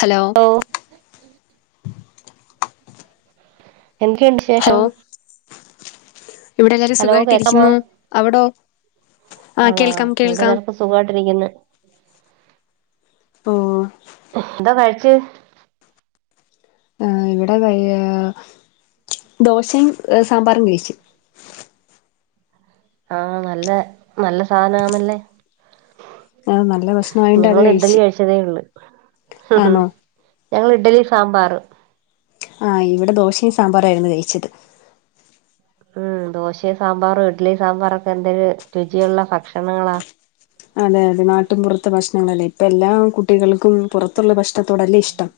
Hello എന്തെക്കെയുണ്ട് ശേഷം hello ഇവിടെ എല്ലാരും ഹലോ കേക്കമോ സുഖായിട്ടിരിക്കുന്നു അവിടോ ആ ആണോ കേൾക്കാം ഇവിടെ കേൾക്കാം ല്ലർക്കും സുഖട്ടിരിക്കുന്നു ഓ എന്താ കഴിച്ച് ഇവിടെ ദോശയും സാമ്പാറും കഴിച്ചു ആഹ നല്ല നല്ല സാധന ആണല്ലേ ആഹ നല്ല ഭക്ഷ്ണ ആയണ്ട് അത് കഴിച്ച് ള്ള ഞങ്ങള് ഇഡലി സാമ്പാർ ആഹ് ഇവിടെ ദോശയും സാമ്പാറായിയിരുന്നു കഴിച്ചത് ഉം ദോശയും സാമ്പാറും ഇഡ്ലി സാമ്പാറൊക്കെ എന്തെിരു രുചിയുള്ള ഭക്ഷണങ്ങളാ അതെ അതെ നാട്ടും പുറത്തെ ഭക്ഷണങ്ങളല്ലേ ഇപ്പ എല്ലാ കുട്ടികൾക്കും പുറത്തുള്ള ഭക്ഷണത്തോടല്ലേ ഇഷ്ടം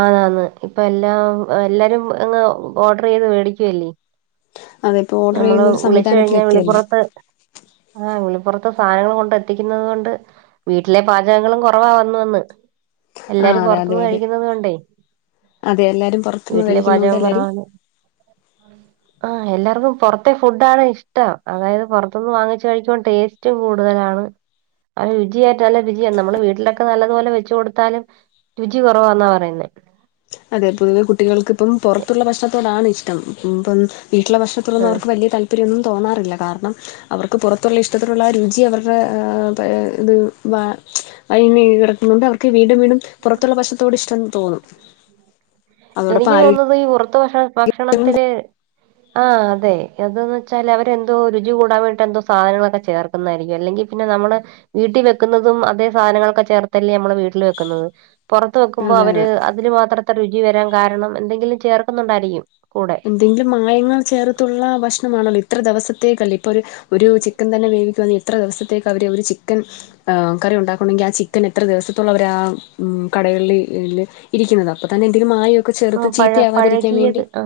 ആതന്ന് ഇപ്പ എല്ലാം എല്ലാരും അങ്ങ് ഓർഡർ ചെയ്ത് മേടിക്കുവല്ലേ അതിപ്പോ ഓർഡർ നമ്മള് ചെയ്യുന്ന ഒരു വിളിച്ച കഴിഞ്ഞാ സംവിധാനത്തിലെത്തിയല്ലേ വിളിപ്പുറത്ത് ആഹ വിളിപ്പുറത്തെ സാധനങ്ങള് കൊണ്ട് എത്തിക്കുന്നത് കൊണ്ട് വീട്ടിലെ പാചകങ്ങളും കുറവാ വന്നു വന്ന് ആ എല്ലാരും അതെ അതെ പുറത്തുന്ന് അതെ കഴിക്കുന്നത് കൊണ്ടേ അതെ എല്ലാരും പുറത്തുനിന്ന് വീട്ടിലെ കഴിക്കുന്നോണ്ട് പാചകം എല്ലാരും കുറവാണ് ആഹ എല്ലാർക്കും പുറത്തെ ഫുഡ ആാണ് ഇഷ്ടം അതായത് പുറത്ത നിന്ന് വാങ്ങിച്ചച്ച് കഴിക്കുമ്പം ടേസ്റ്റും കൂടുതലാണ് അ രുചിയായിട്ട് നല്ലരുചിയാണ് നമ്മള് വീട്ടിലൊക്കെ നല്ലതുപോലെ വെച്ച കൊടുത്താലും രുചി കുറവാന്നാ പറയുന്നേ അതെ പൊതുവെ കുട്ടികൾക്ക് ഇപ്പം പുറത്തുള്ള ഭക്ഷണത്തോടാണ് ഇഷ്ടം ഇപ്പം വീട്ടില ആ ഭക്ഷണത്തൊന്നും അവർക്ക് വലിയ താല്പര്യൊന്നും തോന്നാറില്ല കാരണം അവർക്ക് പുറത്തുള്ള ഇഷ്ടത്തിലുള്ള ആ രുചി അവരുടെ ഇത് വ [unintelligible] അവർക്ക് വീണ്ടും വീണ്ടും പുറത്തുള്ള ഭക്ഷണത്തോട് ഇഷ്ട തോന്നും അതോടൊപ്പം എനിക്ക് ആരോഗ്യ തോന്നുന്നത് ഈ പുറത്ത ഭക്ഷ ഭക്ഷണത്തില് ആ അതെ അതന്ന് വെച്ചാൽ അവരെന്തോ രുചി കൂടാൻ വേണ്ടട്ട് എന്തോ സാധനങ്ങളൊക്കെ ചേർക്കുന്നതായിരിക്കും അല്ലെങ്കിൽ പിന്നെ നമ്മള് വീട്ടിൽ വെക്കുന്നതും അതേ സാധനങ്ങളൊക്കെ ചേർത്തല്ലേ നമ്മെ വീട്ടിൽ വെക്കുന്നത് പൊറത്ത് വെക്കുമ്പോ അതെ അവര് അതെ അതിന് മാത്രത്തെ രുചി വരാൻ കാരണം എന്തെങ്കിലും ചേർക്കുന്നുണ്ടായിരിക്കും കൂടെ എന്തെങ്കിലും മായങ്ങൾ ചേർത്തുള്ള ഭക്ഷണമാണല്ലോ ഇത്ര ദിവസത്തേക്കല്ലേ ഇപ്പോരു ഒരു ചിക്കൻ തന്നെ വേവിക്കന്ന എത്ര ദിവസത്തേക്ക് അവര് ഒരു ചിക്കൻ കറി ഉണ്ടാക്കണങ്കിൽ ആ ചിക്കൻ എത്ര ദിവസത്തോളംവർ ആ കടകളിൽ ഇരിക്കുന്നത് അപ്പൊ തന്നെ എന്തേങ്കും മായക്കെ ആ പഴ പഴകിയത് ആ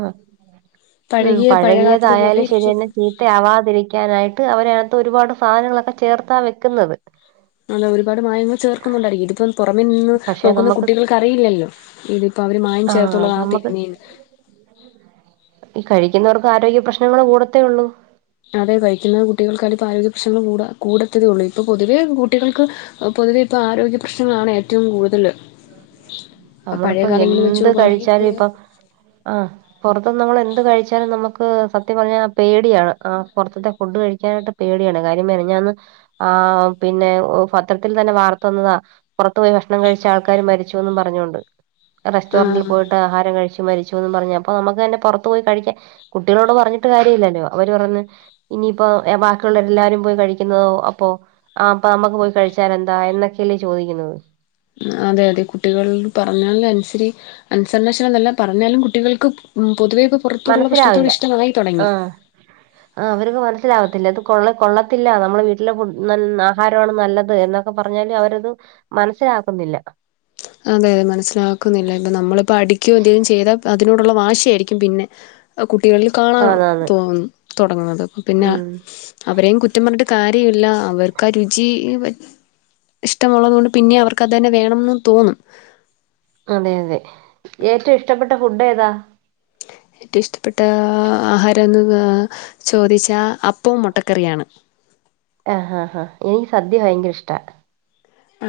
ഉം പഴകിയ പഴകാത്തതുപോലെ പഴകിയതായാലും ഇരിക്കും ശരിയന്നെ ത്തെ ആവാതിരിക്കാനായിട്ട് അവരെ കത്ത് ഒരുപാട് സാധനങ്ങളൊക്കെ ചേർത്താ വെക്കുന്നത്. അല്ല ഒരുപാട് മായങ്ങൾ ചേർക്കുന്നുണ്ടരിക്ക ഇത് പോലെ പുറത്ത് അമ്മൻ നിന്ന് പക്ഷെ നോക്കുന്ന നമുക്ക് കുട്ടികൾക്ക്റിയില്ലല്ലോ ഇതിപ്പോ അവര് മായം ആഹ് ചേർത്തുള്ളത് ആണ് നമുക്ക് തേരുന്നെന്ന് ഈ കഴിക്കുന്നവർക്ക് ആരോഗ്യ പ്രശ്നങ്ങൾ കൂടത്തേ ഉള്ളൂ. അതെ കഴിക്കുന്ന കുട്ടികൾക്കാല ഇപ്പോ ആരോഗ്യ പ്രശ്നങ്ങൾ കൂ കൂടത്തതേ ഉള്ളൂ ഇപ്പൊ പൊതുവേ കുട്ടികൾക്ക്. പൊതുവെ ഇപ്പോ ആരോഗ്യ പ്രശ്നങ്ങളാണ് ഏറ്റവും കൂടുതൽ പഴയ നമ്മളിപ്പോ കാലങ്ങളിൽ വെച്ച് എന്ത് കഴിച്ചാലും നോക്കുകയാണെങ്കിൽ ഇപ്പൊ ആഹ് പുറത്ത്ന്ന് നമ്മൾ എന്ത് കഴിച്ചാലും നമുക്ക് സത്യം പറഞ്ഞാൽ പേടിയാണ് ആ പുറത്തത്തെ ഫുഡ് കഴിക്കാനായിട്ട് പേടിയാണ് കാര്യം മിനിഞ്ഞാന്ന്. ആ പിന്നെ പത്രത്തിൽ തന്നെ വാർത്ത വന്നതാ പൊറത്തു പോയി ഭക്ഷണം കഴിച്ച ആൾക്ക് മരിച്ചുന്ന് പറഞ്ഞോണ്ട് റെസ്റ്റോറന്റി ആഹ് പോയിട്ട് ആഹാരം കഴിച്ചു മരിച്ചു പറഞ്ഞപ്പോ നമുക്ക് തന്നെ പുറത്ത് പോയി കഴിക്കൻ. കുട്ടികളോട് പറഞ്ഞിട്ട് കാര്യം ഇല്ലല്ലോ അവര് പറഞ്ഞ് ഇനിയിപ്പോ ബാക്കിയുള്ളരെ എല്ലാരും പോയി കഴിക്കുന്നതോ അപ്പൊ ആ അപ്പ നമ്മക്ക് പോയി കഴിച്ചാൽന്താ എന്നൊക്കെയല്ലേ ചോദിക്കുന്നത് അതെ അതെ കുട്ടികൾ പറഞ്ഞാൽ അനുസരി അൻസരനശനം എന്നല്ല പറഞ്ഞാലും കുട്ടികൾക്ക് പൊതുവെയുപ്പ് പുറത്തുള്ള ഭക്ഷണത്തോട് മനസ്സിലാവില്ല ഇഷ്ടായി തുടങ്ങി. [inaudible] ആഹ് അവർക്ക് മനസ്സിലാവകത്തില്ല അത് കൊള്ള കൊള്ളത്തില്ല നമ്മൾ വീട്ടിലെ ആഹാരമാണ് നല്ലത് എന്ന ക്കെ പറഞ്ഞാല് അവരത് മനസ്സിലാക്കുന്നില്ല അതെ മനസ്സിലാക്കുന്നില്ല ഇപ്പം നമ്മളിപ്പോൾ അടിക്കൊ എന്തെങ്കിലും ചെയ്താൽ അതിനോടുള്ള വാശി ആയിരിക്കും പിന്നെ അത് കുട്ടികളിൽ കാണാം ആന്നാന്ന് തോന്നുന്നു തുടങ്ങുന്നത് അപ്പോ പിന്നെ ഉം അവരെയും കുറ്റം പറഞ്ഞിട്ട് കാര്യല്ല അവർക്ക് ആ രുചി. ഇഷ്ടമുള്ളതുകൊണ്ട് പിന്നെ അവർക്ക് അത് തന്നെ വേണന്ന് തോന്നും അതെ അതെ ഏറ്റവും ഇഷ്ടപ്പെട്ട ഫുഡ് ഏതാ ഏറ്റവും ഇഷ്ടപ്പെട്ട ആഹാരമെന്ന് ചോദിച്ചാൽ അപ്പവും മുട്ടക്കറിയാണ്. ആഹ് ആ ഹാ എനിക്ക് സദ്യ ഭയങ്കര ഇഷ്ട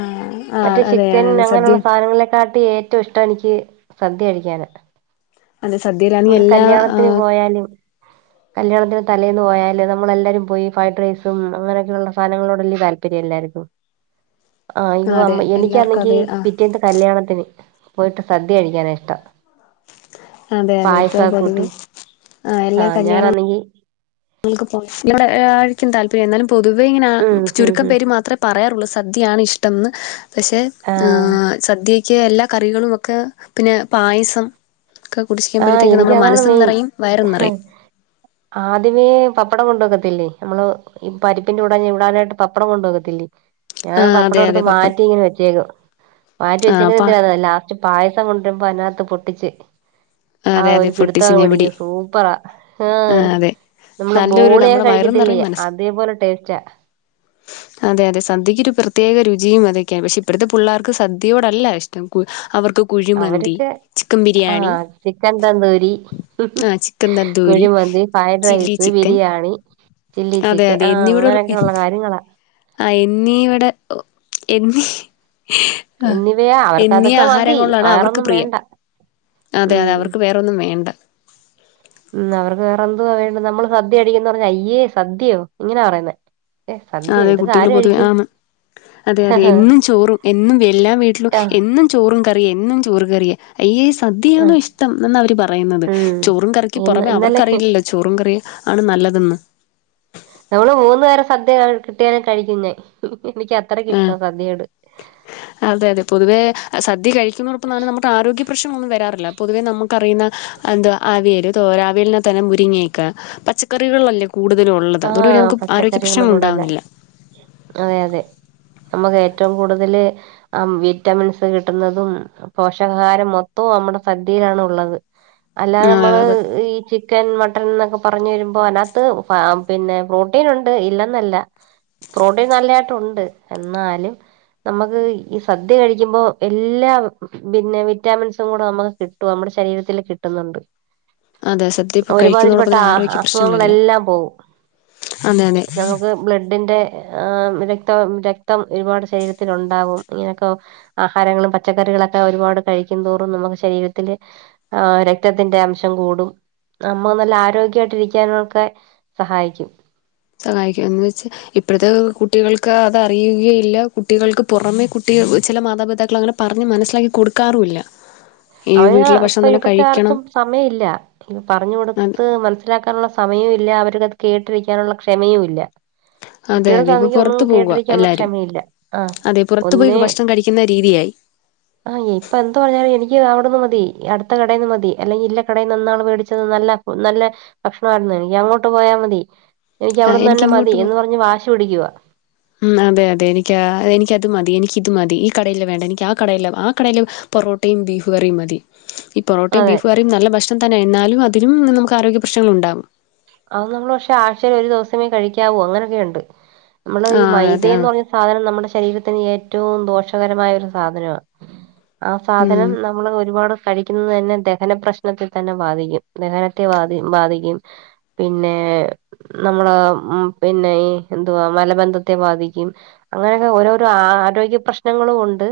ആഹ് മറ്റേ ചിക്കൻ അങ്ങനെയുള്ള സാധനങ്ങളെക്കാ ആട്ടിലും ഏറ്റവും ഇഷ്ടം എനിക്ക് സദ്യ കഴിക്കാനാ അല്ലെ സദ്യലാ കൂടെ കല്യാണത്തിന് പോയാലും. കല്യാണത്തിന് തലേന്ന് പോയാല് നമ്മളെല്ലാവാരും പോയി ഫ്രൈഡ് റൈസും അങ്ങനെയൊക്കെയുള്ള സാധനങ്ങളോട് വലിയ താല്പര്യംല്ലാക്കും. ആഹ് അയോ അതെ അമ്മേ എല്ലാവർക്കും എനിക്കാണെങ്കി അത് ആ പിറ്റേ കല്യാണത്തിന് പോയിട്ട് സദ്യ കഴിക്കാന ഇഷ്ടം. അതെ അതെ ഇപ്പ പായസൊക്കെ പതിവ് കൂട്ടി ആ എല്ലാ ആഹ് കല്യാണങ്ങള് ഞാനാന്നെങ്കി ക്ക് ആഴക്കും താല്പര്യം എന്നാലും പൊതുവെ ഇങ്ങനെ ഉം ഉം ചുരുക്കം ഉം പേര് മാത്രം പറയാറുള്ളു സദ്യയാണ് ഇഷ്ടംന്ന് പക്ഷേ ആഹ് സദ്യ എനിക്ക് എല്ലാ കറികളും ഒക്കെ പിന്നെ പായസം ഒക്കെ ആഹ് കുടിച്ചിക്കുമ്പോഴത്തേക്ക് നമ്മുടെ എനിക്കതാണ് മനസും മെയിൻ നിറയും വയറും നിറയും ആദ്യമേ പപ്പടം കൊണ്ടുവക്കത്തില്ലേ നമ്മള് ഈ പരിപ്പിന്റെ കൂടെ ചുടാനായിട്ട് പപ്പടം കൊണ്ട് വെക്കത്തില്ലെ? ഞാൻ ആ പപ്പടം അതെ എടുത്ത് അതെ പപ്പടം മാറ്റിയിങ്ങനെ വെച്ചേക്കും മാറ്റി ആ അപ്പാ വെച്ചേക്ക്ന്നെന്തിനന്നാറിയൊ ലാസ്റ്റ് പായസം കൊണ്ടൊരുമ്പോ അതിനകത്ത് പൊട്ടിച്ച് അതെ ആഹ് അതെ ഒരു പൊട്ടിച്ച് പിടുത്തങ്ങ് ഞാൻ പിടി പിടിക്കും സൂപ്പറാ ആഹാ ആ അതെ നമ്മള് നല്ലൊരു ബോളിയൊക്കെ നമ്മുടെ വയറും കഴിക്കത്തില്ലെ? നിറയും മനസ്സും അതെപോലെ ടേസ്റ്റാ അതെ അതെ സദ്യക്കൊരു പ്രത്യേക രുചിയും അതൊക്കെയാ പക്ഷെ ഇപ്പൊഴത്തെ പുള്ളാർക്ക് സദ്യയോടല്ല ഇഷ്ടം കു അവർക്ക് കുഴിമന്തി, അവരൊക്കെ ചിക്കം ബിരിയാണി ആഹ് ചിക്കൻ തന്തൂരി, ആഹ് chicken tandoori kuzhimanthi, fried chilli rice, chicken biryani chilli അതെ ചിക്കൻ ആഹാ അങ്ങനെയൊക്കെള്ള കാര്യങ്ങളാ അയിന്നീ ഇവടെ എന്നീ ആഹാ എന്നിവയാ അവർക്ക് എന്നീ അതൊക്കെ മതി ആഹാരങ്ങൊളിലാണ് അവർക്ക് വേറൊന്നും പ്രിയം വേണ്ട അതെ അതെ ഉം അവർക്ക് വേറൊന്നും വേണ്ട ഉം അവർക്ക് വേറെ എന്തുവാ വേണ്ട്ന്നെ നമ്മള് സദ്യ കഴിക്കുന്നറിഞാ അയ്യേ സദ്യയോ? ഇങ്ങനാ പറയുന്നെ ഏഹ് ആഹാ സദ്യയോ അതെ ഇതൊക്കെ കുട്ടികള് ആര് പൊതുവെ കഴിക്കും ആന്ന് അതെ അതെ എന്നും ചോറും എന്നും എല്ലാം വീട്ടിലും ആഹ് എന്നും ചോറും കറിയും എന്നും ചോറ് കറിയാ അയ്യേ ആഹ് സദ്യയാണോ ഇഷ്ടം എന്നാ അവര് പറയുന്നത് ഉം ചോറും കറക്കി ഇന്ന് പൊറമെ ഇന്നലെ അവർക്കറിയില്ലല്ലോ ചോറും കറിയും ആണ് നല്ലതെന്ന് നമ്മള് മൂന്ന് നേരം സദ്യ കിട്ടിയാലും കഴിക്കും ഞാൻ എനിക്ക് അത്രക്ക് ആഹ് ഇഷ്ടവാ സദ്യയോട് [inaudible] അതെ അതെ പൊതുവേ സദ്യ കഴിക്കുന്നോടൊപ്പംതന്നെ നമ്മുക്ക് ആരോഗ്യ പ്രശ്നങ്ങളൊന്നും വരാറില്ല പൊതുവെ നമുക്കറിയുന്ന എന്തൊ അവിയല്, തോരാൻ, അവിയലിനകത്ത് തന്നെ മുരിങ്ങയിക്ക പച്ചക്കറികളല്ലെ കൂ ടുതലുവൊള്ളത് അത്കൊണ്ട് ആഹ് നമുക്ക് ആരോഗ്യ പച്ചക്കറികള് പ്രശ്നങ്ങള് കൂടല്ല ഉണ്ടാവുന്നില്ല അതെ അതെ നമ്മക്ക് ഏറ്റവും കൂടുതല് ആ വിറ്റാമിൻസ് കിട്ടുന്നതും പോഷകാഹാരം മൊത്തവും നമ്മടെ സദ്യയിലാണ് ഉള്ളത് അല്ലാതെ അതെ നമ്മള് അതെ ഈ ചിക്കൻ, മട്ടൻ എന്നൊക്കെ പറഞ്ഞു വരുമ്പോ അതിനാത്ത് ഫാ പിന്നെ പ്രോട്ടീനുണ്ട് ഇല്ലെന്നല്ല പ്രോട്ടീൻ നല്ലായിട്ടുണ്ട് എന്നാലും നമ്മക്ക് ഈ സദ്യ കഴിക്കുമ്പോ എല്ലാം പിന്നെ വിറ്റാമിൻസും കൂടെ നമുക്ക് കിട്ടും നമ്മുടെ ശരീരത്തില് കിട്ടുന്നുണ്ട് അതെ സദ്യ ഇപ്പോൾ കഴിക്കുന്നതോടൊപ്പം ഒരുമാതിരിപ്പെട്ട തന്നെ ആ ആരോഗ്യ പ്രശ്നങ്ങളില്ല അസുഖങ്ങളെല്ലാം പോവും. അതെ അതെ നമുക്ക് ബ്ലെഡിന്റെ ആ രക്തം രക്തം ഒരുപാട് ശരീരത്തിലുണ്ടാവും ഇങ്ങനെയൊക്കെ ആഹാരങ്ങളും പച്ചക്കറികളൊക്കെ ഒരുപാട് കഴിക്കുംതോറും നമുക്ക് ശരീരത്തില് ആ രക്തത്തിന്റെ അംശം കൂടും നമ്മള് നല്ല ആരോഗ്യവായിട്ട് ഇരിക്കാനൊക്കെ സഹായിക്കും സഹായിക്കുക എന്ന് വെച്ചാ ഇപ്പഴത്തെ കുട്ടികൾക്ക് അത് അറിയുകയില്ല കുട്ടികൾക്ക് പൊറമെ കുട്ടിയെ ചില മാതാപിതാക്കളങ്ങനെ പറഞ്ഞ് മനസ്സിലാക്കി കൊടുക്കാറുവില്ല അതിന് ഇപ്പൊ ഇവിടുത്തെയാർക്കും സമയവില്ല പറഞ്ഞു അതെ കൊടുത്ത് മന സ്സിലാക്കാനുള്ള സമയവും ഇല്ല അവർക്ക്ത് കേട്ടിരിക്കാനുള്ള ക്ഷമയും ഇല്ല അതെ അതെ ഇപ്പൊ കുട്ടികൾക്കാണെങ്കി പുറത്ത് ഒന്നുംവൊന്നും പോവുക കേട്ടിരിക്കാനുള്ള എല്ലാരും ക്ഷമയില്ല ആ അതെ പുറത്തു പോയി ഒന്നെ ഭക്ഷണം കഴിക്കുന്ന രീതിയായി ആഹ് ഇപ്പെന്ത് പറഞ്ഞാലും എനിക്ക് എനിക്ക് അവിടെന്ന് മതി അടുത്ത കടേന്ന് മതി അല്ലെങ്കി ഇല്ല കടേന്ന് എന്താണ് മേടിച്ചത് നല്ല നല്ല ഭക്ഷണവായിരുന്നു എനിക്കങ്ങോട്ട് പോയാ മതി എനിക്ക് ആ അവിടന്ന് തന്നെ മതി എനിക്കിങ്ങോട്ട് എന്ന് പറഞ്ഞ് വാശി പിടിക്കുവാ മ് അതെ അതെ എനിക്ക് എനിക്കത് മതി എനിക്കിത് മതി ഈ കടയിലെ വേണ്ട എനിക്ക് ആ കടയിലെ ആ കടയില് പൊറോട്ടയും ബീഫ്കറിയും മതി ഈ പൊറോട്ടയും അതെ ബീഫ് കറിയും നല്ല ഭക്ഷണം തന്നെണ് എന്നാലും അതിനും നമുക്ക് ആരോഗ്യ പ്രശ്നങ്ങള്ണ്ടാവും അത് നമ്മള് പക്ഷെ ആഴ്ച്ചേല് ഒരു ദിവസമേ കഴിക്കാവൂ അങ്ങനെയൊക്കെയുണ്ട് നമ്മള് ആ ഈ അതെ അതെ ആ മൈദേന്ന് പറഞ്ഞ സാധ നം നമ്മുടെ ശരീരത്തിന് ഏറ്റവും ദോഷകരമായ ഒരു സാധനവാ ആ സാധനം ഉം നമ്മള് ഒരുപാട് കഴിക്കുന്നത് തന്നെ ദഹന പ്രശ്നത്തെ തന്നെ ബാധിക്കും ദഹനത്തെ ബാധ ബാധിക്കും പിന്നെ നമ്മള ഉം പിന്നെ ഈ എന്തുവാ മലബന്ധത്തെ ബാധിക്കും അങ്ങനെയൊക്കെ ഓരോരോ ആരോഗ്യ പ്രശ്നങ്ങളും ഉണ്ട്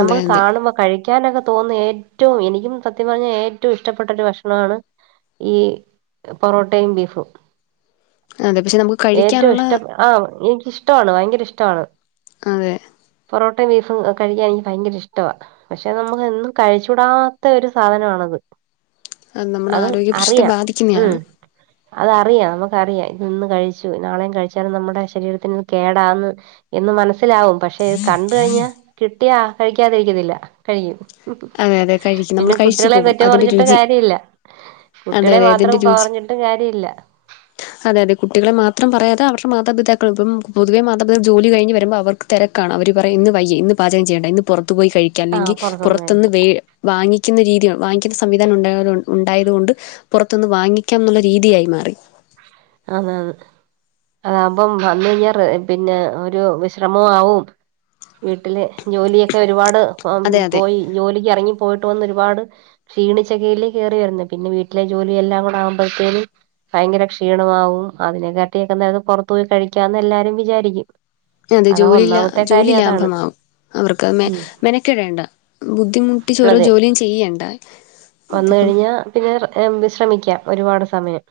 അതെ അതെ കാണുമ്പോ കഴിക്കാ കഴിക്കാനൊക്കെ തോന്നുന്ന ഏറ്റവും എനിക്കും സത്യം പറഞ്ഞാൽ ഏറ്റവും ഇഷ്ടപ്പെട്ട ഒരു ഭക്ഷണമാണ് ഈ പൊറോട്ടയും ബീഫും അതെ പക്ഷെ നമുക്ക് ഏറ്റവും കഴിക്കാനുള്ള ഇഷ്ടപ്പെ ആഹ് എനിക്ക് ഇഷ്ടമാണ് ഭയങ്കര ഇഷ്ടമാണ് അതെ പൊറോട്ടയും ബീഫും കഴിക്കാൻ എനിക്ക് ഭയങ്കര ഇഷ്ടവാ പക്ഷെ നമുക്ക് എന്നും കഴിച്ചൂടാത്ത ഒരു സാധനമാണത് നമ്മുടെ അത് ആരോഗ്യ പ്രശ്നത്തെ അറിയാം ഉം ബാധിക്കുന്നതാണ് അതറിയാം നമുക്കറിയാം ഇന്ന് കഴിച്ചു നാളെയും കഴിച്ചാലും നമ്മുടെ ശരീരത്തിന് ഇത് കേടാന്ന് എന്ന് മനസ്സിലാവും പക്ഷെ അത് കണ്ട കഴിഞ്ഞാ കിട്ടിയാ കഴിക്കാതിരിക്കത്തില്ല കഴിക്കും അതെ അതെ കഴിക്കും നമ്മൾ പിന്നെ കഴിച്ചു കുട്ടികളെ പോകും തെറ്റ് അതിൻ്റെ പറഞ്ഞിട്ട് രുചി കാര്യമില്ല അതെ കുട്ടികളെ അതെ മാത്രം അതിൻ്റെ രുചി പറഞ്ഞിട്ടും കാര്യ ഇല്ല അതെ അതെ കുട്ടികെ മാത്രം പറയാതെ അവരുടെ മാതാിതാക്കൾ ഇപ്പം പൊതുവേ മാതാപിതാക്കൾ ജോലി കഴിഞ്ഞു വരുമ്പോ അവർ തിരക്കാണ് അവർ പറയും ഇന്ന്യ്യ ഇന്ന് പാചകം ചെയ്യണ്ട ഇന്ന് പുറത്ത് പോയി കഴിക്കാം ആഹ് അല്ലെങ്കിൽ പുറത്തുന്ന് പുറത്ത് കഴിക്കാം വാങ്ങിക്കുന്ന രീതി വാങ്ങിക്കുന്ന സംവിധാനം ഉണ്ടായ ഉണ്ടായതു കൊണ്ട് പുറത്തൊന്ന് വാങ്ങിക്കാം എന്നുള്ള രീതിയായി മാറി ആന്നാന്ന് അതാകുമ്പം വന്ന് കഴിഞ്ഞാ പിന്നെ ഒരു വിശ്രമോ ആവും വീട്ടില് ജോലിയൊക്കെ ഒരുപാട് അതെ അതെ പോയി ജോലിക്ക് ഇറങ്ങി പോയിട്ട് വന്ന് ഒരുപാട് ക്ഷീണിച്ചകയിലേ കയറി വരുന്നെ പിന്നെ വീട്ടിലെ ജോലി എല്ലാം കൂടെ ആകുമ്പഴത്തേനും ഭയങ്കരക്ഷീ ക്ഷീണമാവും അതിനെക്കാട്ടിയക്കെന്തായ പുറത്തു പോയി കഴിക്കാംന്ന് എല്ലാരും വിചാരിക്കും അതത് അതാ ജോലിലാ ഒന്നാമത്തെ ജോലി കാര്യം അതാണ് ലാഭമാവും അവർക്ക് മേ ഉം മെനക്കെടേണ്ട ബുദ്ധിമുട്ടിച്ച് ഓരോ അതെ ജോലിയും ചെയ്യേണ്ട വന്ന് ഇതിപ്പം കഴിഞ്ഞാ പിന്നെ വിശ്രമിക്കാം ഒരുപാട് സമയം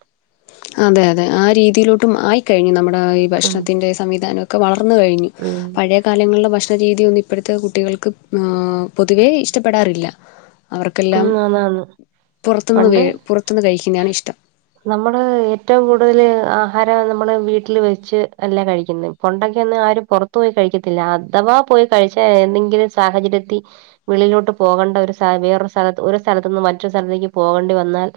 അതെ അതെ ആ രീതിയിലോട്ടും ആയിക്കഴിഞ്ഞു നമ്മുടെ ഈ ഉം ഭക്ഷണത്തിൻ്റെ സംവിധാനമൊക്കെ വളർന്നു കഴിഞ്ഞു ഉം പഴയ കാലങ്ങളില ഭക്ഷണ രീതിയൊന്നും ഇപ്പോഴത്തെ കുട്ടികൾക്ക് പൊതുവേ ഇഷ്ടപ്പെടാറില്ല അവർക്കെല്ലാം ഉം ആന്നാന്ന് പുറത്തുന്ന് വ പണ്ട് പുറത്തുന്ന് കഴിക്കുന്നതാണ് ഇഷ്ടം നമ്മള് ഏറ്റവും കൂടുതൽ ആഹാരം നമ്മള് വീട്ടിൽ വെച്ച് അല്ലേ കഴിക്കുന്നത് കൊണ്ടൊക്കെന്നും ആര് പുറത്തു പോയി കഴിക്കത്തില്ല അഥവാ പോയി കഴിച്ചാ ഏന്തെങ്കിലും സാഹചര്യത്തി വിളിലോട്ട് പോകേണ്ട ഒരു വേറൊരു സ്ഥലത്ത് ഒരു സ്ഥലത്ത് നിന്നും മറ്റൊരു സ്ഥലത്തേക്ക് പോകേണ്ടി വന്നാൽ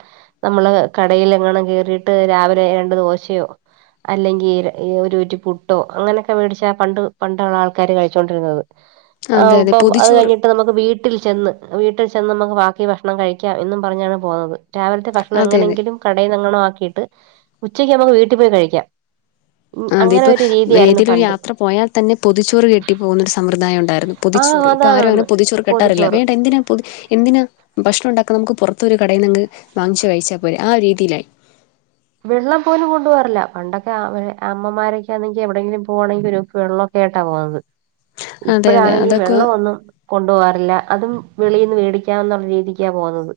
നമ്മള് കടേൽ എങ്ങാണം ക കേറിട്ട് രാവിലെ രണ്ടു ദോശയോ അല്ലെങ്കിൽ ഒരു കുറ്റി പുട്ടോ അങ്ങനെയൊക്കെ മേടിച്ച ആ പണ്ട് പണ്ടുള്ള ആൾക്കാര് കഴിച്ചോണ്ടിരുന്നത് ആഹ് അതെ അതെ ഇപ്പൊ അത് പൊതിച്ചോറ് കഴിഞ്ഞിട്ട് നമുക്ക് വീട്ടിൽ ചെന്ന് വീട്ടിൽ ചെന്ന് നമുക്ക് ബാക്കി ഭക്ഷണം കഴിക്കാം എന്നും പറഞ്ഞാണ് പോകുന്നത് രാവിലത്തെ ഭ ഭക്ഷണം അതെ അതെ എങ്ങനെങ്കിലും കടയിനെങ്ങാണോ ആക്കിയിട്ട് ഉച്ചക്ക് നമ്മുക്ക് വീട്ടിൽ പോയി കഴിക്കാം ഉം ആ അതെ അങ്ങനെ ഇപ്പ ഒരു രീതിയായിരുന്നു ഏതിലൊരു പണ്ട് യാത്ര പോയാൽ തന്നെ പൊതിച്ചോറ് കെട്ടി പോകുന്നൊരു സമ്പ്രദായം ഉണ്ടായിരുന്നു ആഹ് പൊതിച്ചോറ് ഇപ്പൊ ആരും അതാണന്ന് അങ്ങനെ പൊതിചോർ കെട്ടാറില്ല പൊതിച്ചോറ് വേണ്ട എന്തിനാ എന്തിനാ ഭക്ഷണം ഉണ്ടാക്കൻ നമുക്ക് പുറത്തൊരു കടയിൽ നിന്നങ് വാങ്ങിച്ച് കഴിച്ചാൽ പോരെ ആ രീതിയിലായി വെള്ളം പോലും കൊണ്ടു പോകാറില്ല പണ്ടൊക്കെ അവ അമ്മമാരൊക്കാണെങ്കിൽ എവിടെങ്കിലും പോവാണെങ്കിൽ ഒരു വെള്ളംെ കുപ്പിയേട്ടാ പോവുന്നത് അതെ അതെ ഇപ്പഴാണെങ്കി അതൊക്കെ വെള്ളമൊന്നും കൊണ്ടു പോകാറില്ല അതും വെളിൽനിന്ന് മേടിക്കാമേന്നുള്ള രീതിക്കാ പോകുന്നത്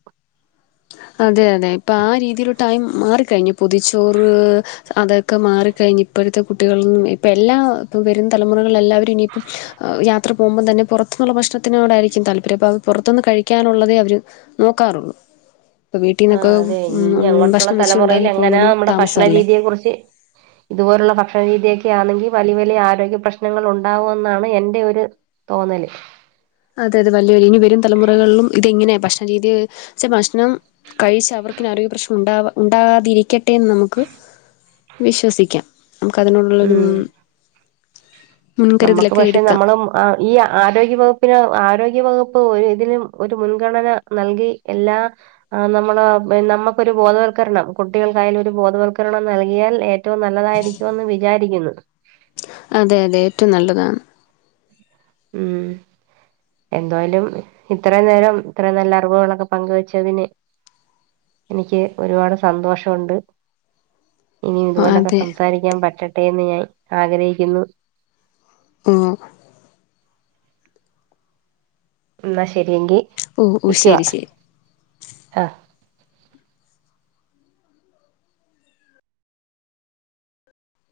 അതെ അതെ ഇപ്പം ആ രീതിയിലോട്ടായി മാറിക്കഴിഞ്ഞു പൊതിച്ചോറ് അതൊക്കെ മാറിക്കഴിഞ്ഞ് ഇപ്പോഴത്തെ കുട്ടികള നിന്നും ഇപ്പ എല്ലാ ഇപ്പ വരും തലമുറകളിൽ എല്ലാവരും ഇനി യാത്ര പോകുമ്പോൾ തന്നെ പുറത്തനിന്നുള്ള ഭക്ഷണത്തിനോടായിരിക്കും താല്പര്യം അപ്പൊ അത് പുറത്തുനിന്ന് കഴിക്കാനുള്ളതേ അവര് നോക്കാറുള്ളൂ ഇപ്പം വീട്ടിൽ ആ നിന്നൊക്കെ അതെ ഇനി അങ്ങോട്ടുള്ള ഭക്ഷണം വെച്ച് തലമുറേൽ ഉണ്ടാക്കി എങ്ങനാ പോകുന്നതും നമ്മുടെ ഭക്ഷണ താമസമല്ലേ രീതിയെ കുറിച്ച് ഇതുപോലുള്ള ഭക്ഷണ രീതിയൊക്കെ ആണെങ്കിൽ വലിയ വലിയ ആരോഗ്യ പ്രശ്നങ്ങൾ ഉണ്ടാവും എന്നാണ് എൻറെ ഒരു തോന്നല് അതെ അതെ വല്ല ഇനി വെരും തലമൊറകള്ലും ഇതെങ്ങനെ ഭക്ഷണ രീതിയ പക്ഷെ ഭക്ഷണം കഴിച്ച് അവർക്കിനി ആരോഗ്യ പ്രശ്നം ഉണ്ടാ ഉണ്ടാകാതിരിക്കട്ടെന്ന് നമുക്ക് വിശ്വസിക്കാം നമുക്ക് അതിനുള്ളരും നമ്മക്ക് പക്ഷെ എടുക്കാം നമ്മളം ആഹ് ഈ ആരോഗ്യവകുപ്പിന് ആരോഗ്യവകുപ്പ് ഒരു ഇതിലും ഒരു മുൻഗണന നൽകി എല്ലാ ആ നമ്മള് നമ്മക്കൊരു ബോധവൽക്കരണം കുട്ടികൾക്കായാലു ഒരു ബോധവൽക്കരണം നൽകിയാൽ ഏറ്റവും നല്ലതായിരിക്കും ഒന്നു വിചാരിക്കുന്ന് അതെ അതെ ഏറ്റവും നല്ലതാണ് ഉം എന്തായാലും ഇത്രയും നേരം ഇത്ര നല്ല അറിവുകളൊക്കെ പങ്കുവെച്ചതിന് എനിക്ക് ഒരുപാട് സന്തോഷോണ്ട് ഇനിയും ഇതുപോലൊക്കെ അതെ സംസാരിക്കാൻ പറ്റട്ടെ എന്ന് ഞാൻ ആഗ്രഹിക്കുന്നു ഉം ഇന്നാ ശരിയങ്കി ഓ ഓ ന്നിക്ക്യോ ശരി ശരി ആഹ്